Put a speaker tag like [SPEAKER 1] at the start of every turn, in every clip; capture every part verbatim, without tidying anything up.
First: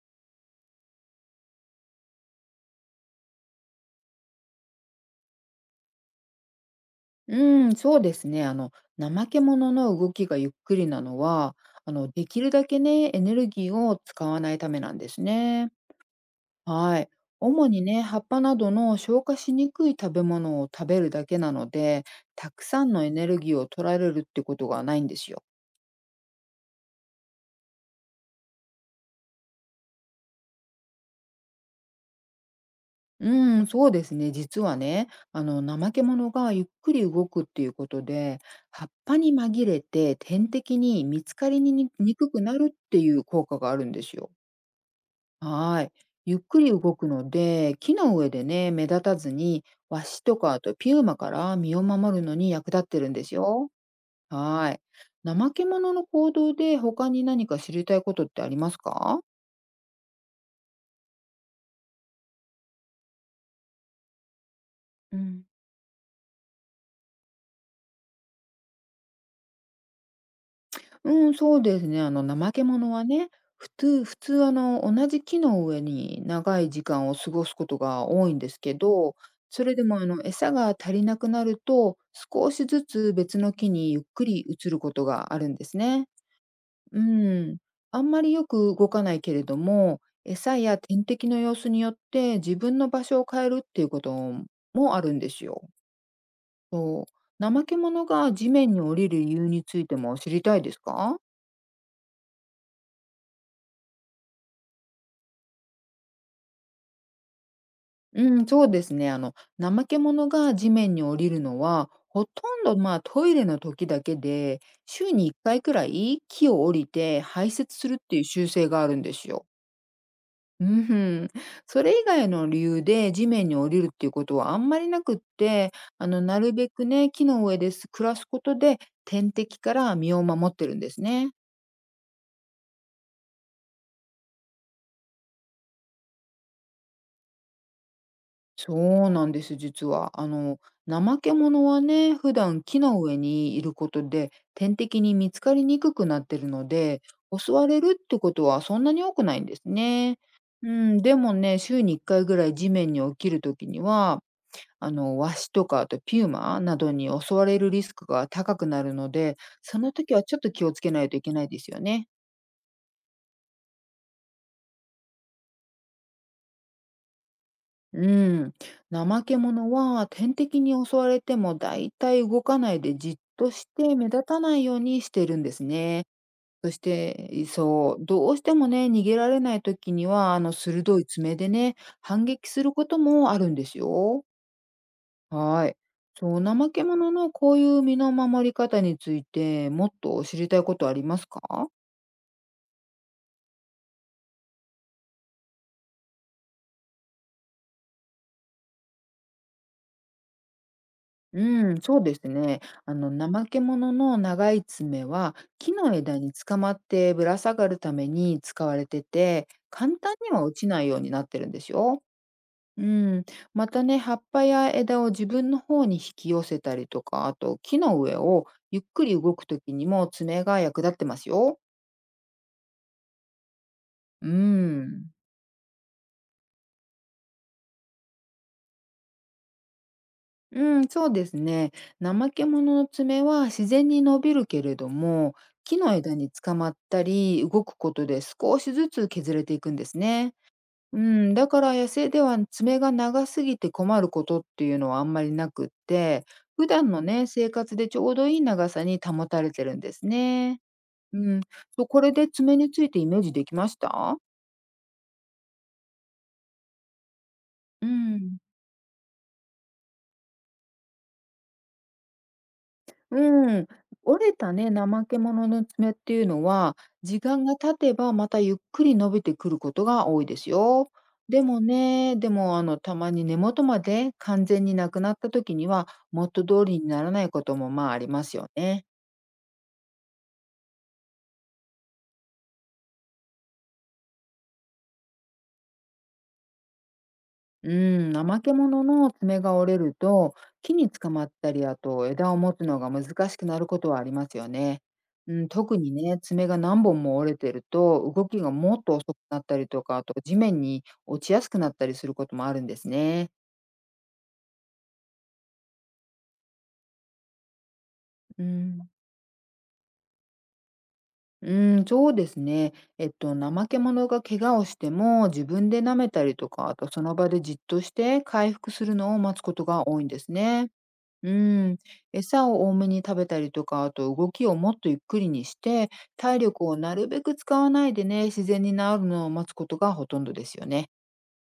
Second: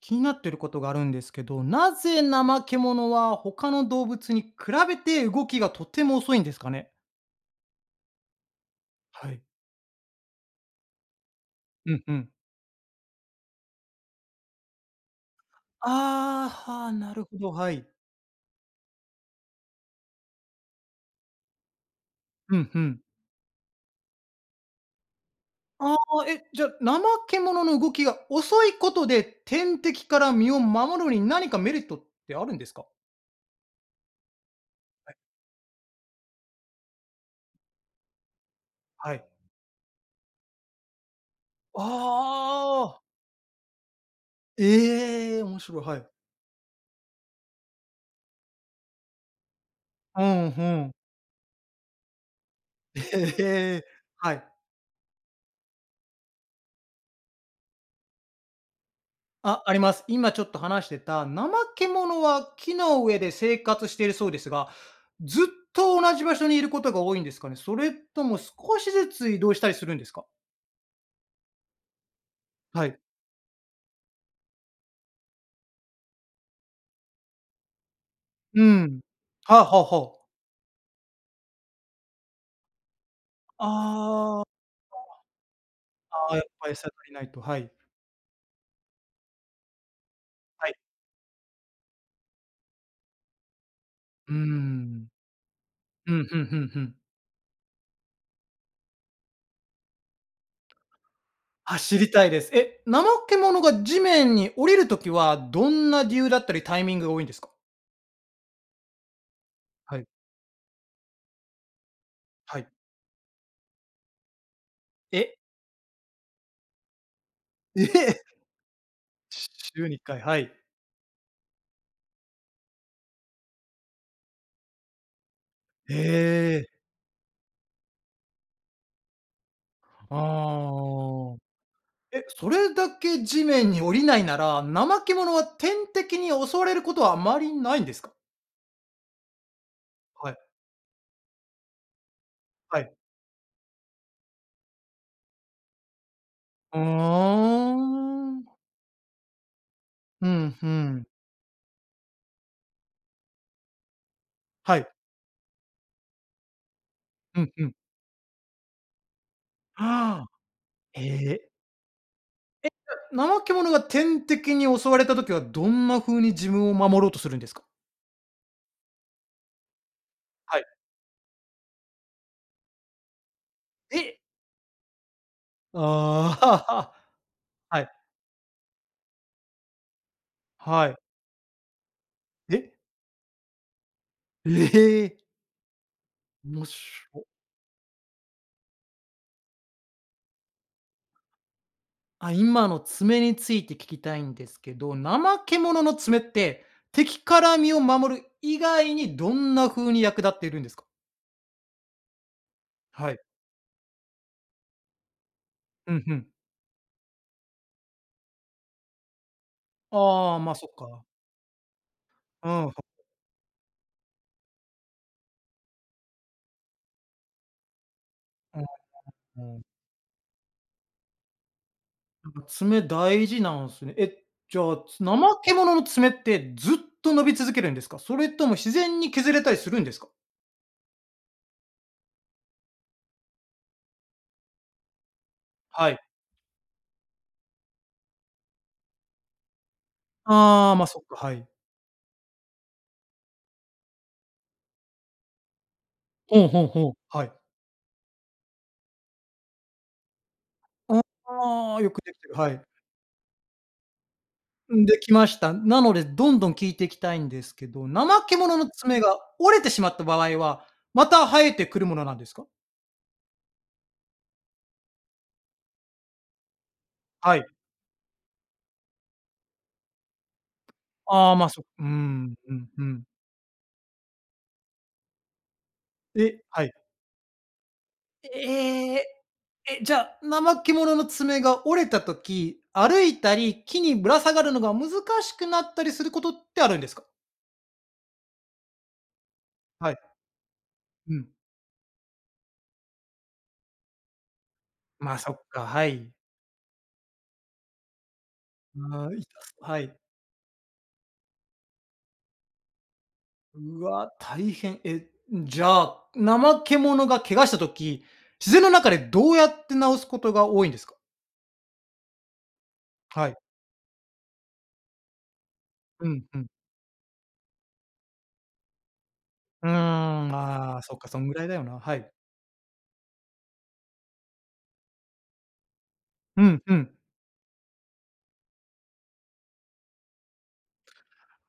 [SPEAKER 1] 気になってることがあるんですけど、なぜナマケモノは他の動物に比べて動きがとても遅いんですかね？
[SPEAKER 2] うーん、そうですね。あの、怠
[SPEAKER 1] は
[SPEAKER 2] け
[SPEAKER 1] い。
[SPEAKER 2] 者の動きがゆっくりなのは、
[SPEAKER 1] う
[SPEAKER 2] あ
[SPEAKER 1] ん
[SPEAKER 2] の、
[SPEAKER 1] う
[SPEAKER 2] で
[SPEAKER 1] ん。
[SPEAKER 2] きるだけね、エネルギーを使わないためなんですね。
[SPEAKER 1] ああ、はー
[SPEAKER 2] はい。
[SPEAKER 1] なるほど、
[SPEAKER 2] 主
[SPEAKER 1] は
[SPEAKER 2] に
[SPEAKER 1] い。
[SPEAKER 2] ね、葉っぱなどの消化しにくい食べ物を食べるだけなので、た
[SPEAKER 1] う
[SPEAKER 2] く
[SPEAKER 1] んう
[SPEAKER 2] さん
[SPEAKER 1] ん。
[SPEAKER 2] のエネルギーを取られるってことがないんですよ。
[SPEAKER 1] ああ、え、じゃあ、ナマケモノの動きが遅いことで、天敵から身を守るのに何かメリットってあるんですか？
[SPEAKER 2] うーん、そうですね。実はね、あの、怠け者がゆっくり動くっていうことで、葉っ
[SPEAKER 1] は
[SPEAKER 2] ぱ
[SPEAKER 1] い。
[SPEAKER 2] に紛れて天敵に見つかりににくくなるっ
[SPEAKER 1] あ
[SPEAKER 2] て
[SPEAKER 1] あ、
[SPEAKER 2] いう効果があるんですよ。
[SPEAKER 1] ええー、面白
[SPEAKER 2] は
[SPEAKER 1] い、
[SPEAKER 2] い。
[SPEAKER 1] はい。
[SPEAKER 2] ゆっくり動くので、木の上でね、目立たずに、ワ
[SPEAKER 1] う
[SPEAKER 2] シと
[SPEAKER 1] ん、
[SPEAKER 2] かあと
[SPEAKER 1] うん。
[SPEAKER 2] ピューマから身を守るのに役立って
[SPEAKER 1] え
[SPEAKER 2] るんですよ。
[SPEAKER 1] えー、はい。
[SPEAKER 2] はい。怠け者の行動で他に何か知りたいことってありますか？
[SPEAKER 1] あ、あります。今ちょっと話してた、ナマケモノは木の上で生活しているそうですが、
[SPEAKER 2] う
[SPEAKER 1] ず
[SPEAKER 2] ん、
[SPEAKER 1] っと同じ場所にいることが多いんですかね？それとも少しずつ移動したりするんですか？
[SPEAKER 2] うん、そうですね。あの、怠け
[SPEAKER 1] は
[SPEAKER 2] 者
[SPEAKER 1] い。
[SPEAKER 2] はね、普通、普通、あの、同じ木の上に長い時間を過ごすことが多いんです
[SPEAKER 1] う
[SPEAKER 2] け
[SPEAKER 1] ん。
[SPEAKER 2] ど、
[SPEAKER 1] はあ
[SPEAKER 2] それ
[SPEAKER 1] はあ
[SPEAKER 2] でも、あ
[SPEAKER 1] は
[SPEAKER 2] の、
[SPEAKER 1] あ。
[SPEAKER 2] 餌が足りなくなると、少しずつ別の木にゆっくり
[SPEAKER 1] あ
[SPEAKER 2] 移ることがあるんですね。
[SPEAKER 1] あ、やっぱ餌足
[SPEAKER 2] う
[SPEAKER 1] りないと、
[SPEAKER 2] ん、
[SPEAKER 1] はい。
[SPEAKER 2] あんまりよく動かないけれども、餌
[SPEAKER 1] はい。
[SPEAKER 2] や天敵の様子によって自分の場所を変えるっていうこと
[SPEAKER 1] うー
[SPEAKER 2] もあ
[SPEAKER 1] ん。
[SPEAKER 2] るんですよ。
[SPEAKER 1] うん、ふんふんふん。
[SPEAKER 2] そう、怠け者が地面に降りる理由についても知りたいですか？
[SPEAKER 1] あ、知りたいです。え、ナマケモノが地面に降りるときは、どんな理由だったりタイミングが多いんですか？
[SPEAKER 2] うん、そうですね。あの、怠
[SPEAKER 1] は
[SPEAKER 2] け
[SPEAKER 1] い、
[SPEAKER 2] 者が地面に降りるのは、ほと
[SPEAKER 1] は
[SPEAKER 2] ん
[SPEAKER 1] い。
[SPEAKER 2] どまあトイレの時だけで、週
[SPEAKER 1] え、
[SPEAKER 2] にいっかいくらい木を降りて排泄
[SPEAKER 1] ええ
[SPEAKER 2] するってい う習性があるんですよ。
[SPEAKER 1] 週にいっかい、はい。
[SPEAKER 2] うん、それ以外の理由で地面に降りるっていうことはあんまりなくって、
[SPEAKER 1] へ
[SPEAKER 2] あの、なる
[SPEAKER 1] え。
[SPEAKER 2] べくね、木の上です暮らすことで天敵から身を守ってるんですね。
[SPEAKER 1] ああ。え、それだけ地面に降りないなら、怠け者は天敵に襲われることはあまりないんですか？
[SPEAKER 2] そうなんです、実は。あ
[SPEAKER 1] はい、
[SPEAKER 2] の、怠け者はね、普段
[SPEAKER 1] は
[SPEAKER 2] 木
[SPEAKER 1] い。
[SPEAKER 2] の上にいることで天敵に見つかりにくくなってるの
[SPEAKER 1] う
[SPEAKER 2] で、
[SPEAKER 1] ー
[SPEAKER 2] 襲われるってこと
[SPEAKER 1] ん。
[SPEAKER 2] はそんなに多くないんですね。
[SPEAKER 1] うん、ふ
[SPEAKER 2] うん、
[SPEAKER 1] ん。
[SPEAKER 2] でもね、週にいっかいぐらい地面に起きるときには、
[SPEAKER 1] はい。
[SPEAKER 2] あの、ワシとか、あとピューマなどに襲
[SPEAKER 1] う
[SPEAKER 2] わ
[SPEAKER 1] ん
[SPEAKER 2] れ
[SPEAKER 1] う
[SPEAKER 2] る
[SPEAKER 1] ん。
[SPEAKER 2] リスクが高くなるので、その時は
[SPEAKER 1] ああ、
[SPEAKER 2] ちょっと気をつけ
[SPEAKER 1] え
[SPEAKER 2] ないといけない
[SPEAKER 1] え。
[SPEAKER 2] ですよね。
[SPEAKER 1] 怠け者が天敵に襲われた時は、どんな風に自分を守ろうとするんですか？
[SPEAKER 2] うん。怠け者は天
[SPEAKER 1] は
[SPEAKER 2] 敵
[SPEAKER 1] い。
[SPEAKER 2] に襲われてもだいたい動かないでじっとして目
[SPEAKER 1] え。
[SPEAKER 2] 立たないようにしてるんですね。そし
[SPEAKER 1] ああ、
[SPEAKER 2] て、
[SPEAKER 1] はい、
[SPEAKER 2] そう、どうしてもね、逃げられない時には、あの、
[SPEAKER 1] はい。
[SPEAKER 2] 鋭い爪でね、反撃する
[SPEAKER 1] え、
[SPEAKER 2] こともあるんですよ。
[SPEAKER 1] ええ、
[SPEAKER 2] はい。そう、
[SPEAKER 1] おも
[SPEAKER 2] 怠け
[SPEAKER 1] し
[SPEAKER 2] 者のこういう身の守り方について、もっと知りたいことありますか？
[SPEAKER 1] あ、今の爪について聞きたいんですけど、怠け者の爪って、敵から身を守る以外にどんな風に役立っているんですか？
[SPEAKER 2] うん、そうですね。あの、
[SPEAKER 1] はい。
[SPEAKER 2] 怠け者の長い爪は、木
[SPEAKER 1] う
[SPEAKER 2] の
[SPEAKER 1] んう
[SPEAKER 2] 枝
[SPEAKER 1] ん。
[SPEAKER 2] に捕まってぶら下がるために使われてて、簡単に
[SPEAKER 1] ああ、
[SPEAKER 2] は
[SPEAKER 1] まあ、
[SPEAKER 2] 落
[SPEAKER 1] そ
[SPEAKER 2] ち
[SPEAKER 1] っ
[SPEAKER 2] ないよう
[SPEAKER 1] か。
[SPEAKER 2] になってるんですよ。
[SPEAKER 1] うん、
[SPEAKER 2] うん。またね、葉っぱや枝を自分の方に引き寄せたりとか、あと木の上をゆっくり動
[SPEAKER 1] う
[SPEAKER 2] く
[SPEAKER 1] ん
[SPEAKER 2] と
[SPEAKER 1] うん。
[SPEAKER 2] きにも爪が役立ってますよ。
[SPEAKER 1] なんか爪大事なんすね。え、
[SPEAKER 2] う
[SPEAKER 1] じゃあ、つ
[SPEAKER 2] ん。
[SPEAKER 1] 怠け者の爪ってずっと伸び続けるんですか？それとも自然に削れたりするんですか？
[SPEAKER 2] うん、そうですね。怠け者の爪は自然に伸びるけれども、木
[SPEAKER 1] は
[SPEAKER 2] の
[SPEAKER 1] い。
[SPEAKER 2] 枝につかまったり、動くことで少しずつ削れていくんですね。
[SPEAKER 1] ああ、まあ、
[SPEAKER 2] う
[SPEAKER 1] そっか、は
[SPEAKER 2] ん、
[SPEAKER 1] い。
[SPEAKER 2] だから野生では爪が長すぎて困ることっていうのはあんまりなくって、
[SPEAKER 1] ほうほう
[SPEAKER 2] 普
[SPEAKER 1] ほ
[SPEAKER 2] 段
[SPEAKER 1] う。
[SPEAKER 2] の
[SPEAKER 1] は
[SPEAKER 2] ね、
[SPEAKER 1] い。
[SPEAKER 2] 生活でちょうどいい長さに保たれてるんですね。うん、
[SPEAKER 1] ああ、
[SPEAKER 2] そう
[SPEAKER 1] よく
[SPEAKER 2] これ
[SPEAKER 1] でき
[SPEAKER 2] で
[SPEAKER 1] てる、は
[SPEAKER 2] 爪
[SPEAKER 1] い。
[SPEAKER 2] についてイメージできました
[SPEAKER 1] ん、できました。なので、どんどん聞いていきたいんですけど、
[SPEAKER 2] う
[SPEAKER 1] 怠け
[SPEAKER 2] ん。
[SPEAKER 1] 者の爪が折れてしまった場合は、また生えてくるものなんですか？
[SPEAKER 2] うん、折れたね、怠け者の爪っていうのは、時
[SPEAKER 1] は
[SPEAKER 2] 間
[SPEAKER 1] い。
[SPEAKER 2] が経てばまたゆっくり伸びてくることが多いですよ。
[SPEAKER 1] ああ、
[SPEAKER 2] で
[SPEAKER 1] ま、
[SPEAKER 2] も
[SPEAKER 1] そう
[SPEAKER 2] ね、で
[SPEAKER 1] ん、う
[SPEAKER 2] もあ
[SPEAKER 1] ん、
[SPEAKER 2] の、
[SPEAKER 1] う
[SPEAKER 2] た
[SPEAKER 1] ん。
[SPEAKER 2] まに根元まで完全になくなった時には、
[SPEAKER 1] え、
[SPEAKER 2] 元
[SPEAKER 1] は
[SPEAKER 2] 通
[SPEAKER 1] い。
[SPEAKER 2] りにならないこともまあありますよね。
[SPEAKER 1] ええ、え、じゃあ、怠け者の爪が折れた時、歩いたり、木にぶら下がるのが難しくなったりすることってあるんですか？
[SPEAKER 2] うん、怠け者の爪が折れ
[SPEAKER 1] は
[SPEAKER 2] る
[SPEAKER 1] い。
[SPEAKER 2] と、木につか
[SPEAKER 1] う
[SPEAKER 2] ま
[SPEAKER 1] ん。
[SPEAKER 2] ったり、あと枝を持つのが難しくなることはありますよね。
[SPEAKER 1] ま、そっ
[SPEAKER 2] うん、
[SPEAKER 1] か、
[SPEAKER 2] 特
[SPEAKER 1] は
[SPEAKER 2] に
[SPEAKER 1] い。
[SPEAKER 2] ね、爪が何本も折れてると、動きがもっと
[SPEAKER 1] ああ、
[SPEAKER 2] 遅く
[SPEAKER 1] い
[SPEAKER 2] なった
[SPEAKER 1] た
[SPEAKER 2] り
[SPEAKER 1] は
[SPEAKER 2] と
[SPEAKER 1] い。
[SPEAKER 2] か、あと地面に落ちやすくなったりすることもあるんですね。
[SPEAKER 1] うわ、大変。え、じゃあ、怠け者が怪我した時、
[SPEAKER 2] う
[SPEAKER 1] 自然の
[SPEAKER 2] ん、
[SPEAKER 1] 中でどうやって治すことが多いんですか？
[SPEAKER 2] うん、そうですね。えっ
[SPEAKER 1] は
[SPEAKER 2] と、
[SPEAKER 1] い。
[SPEAKER 2] 怠け者が怪我をしても、自分で舐
[SPEAKER 1] う
[SPEAKER 2] め
[SPEAKER 1] ん、
[SPEAKER 2] たり
[SPEAKER 1] うん。
[SPEAKER 2] とか、あとその場でじっとして回復するのを待つこと
[SPEAKER 1] うーん、
[SPEAKER 2] が多いんですね。
[SPEAKER 1] ああ、そっか、そん
[SPEAKER 2] う
[SPEAKER 1] ぐらいだよ
[SPEAKER 2] ん、
[SPEAKER 1] な。はい。
[SPEAKER 2] 餌を多めに食べたりとか、あと動きをもっとゆっくりにして、体
[SPEAKER 1] うん、
[SPEAKER 2] 力
[SPEAKER 1] う
[SPEAKER 2] を
[SPEAKER 1] ん。
[SPEAKER 2] なるべく使わないでね、自然に治るのを待つことがほとんどですよね。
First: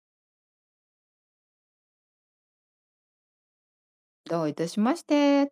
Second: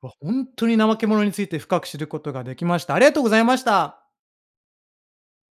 [SPEAKER 1] わ、ほんとに怠け者について深く知ることができました。ありがとうございました。
[SPEAKER 2] どういたしまして。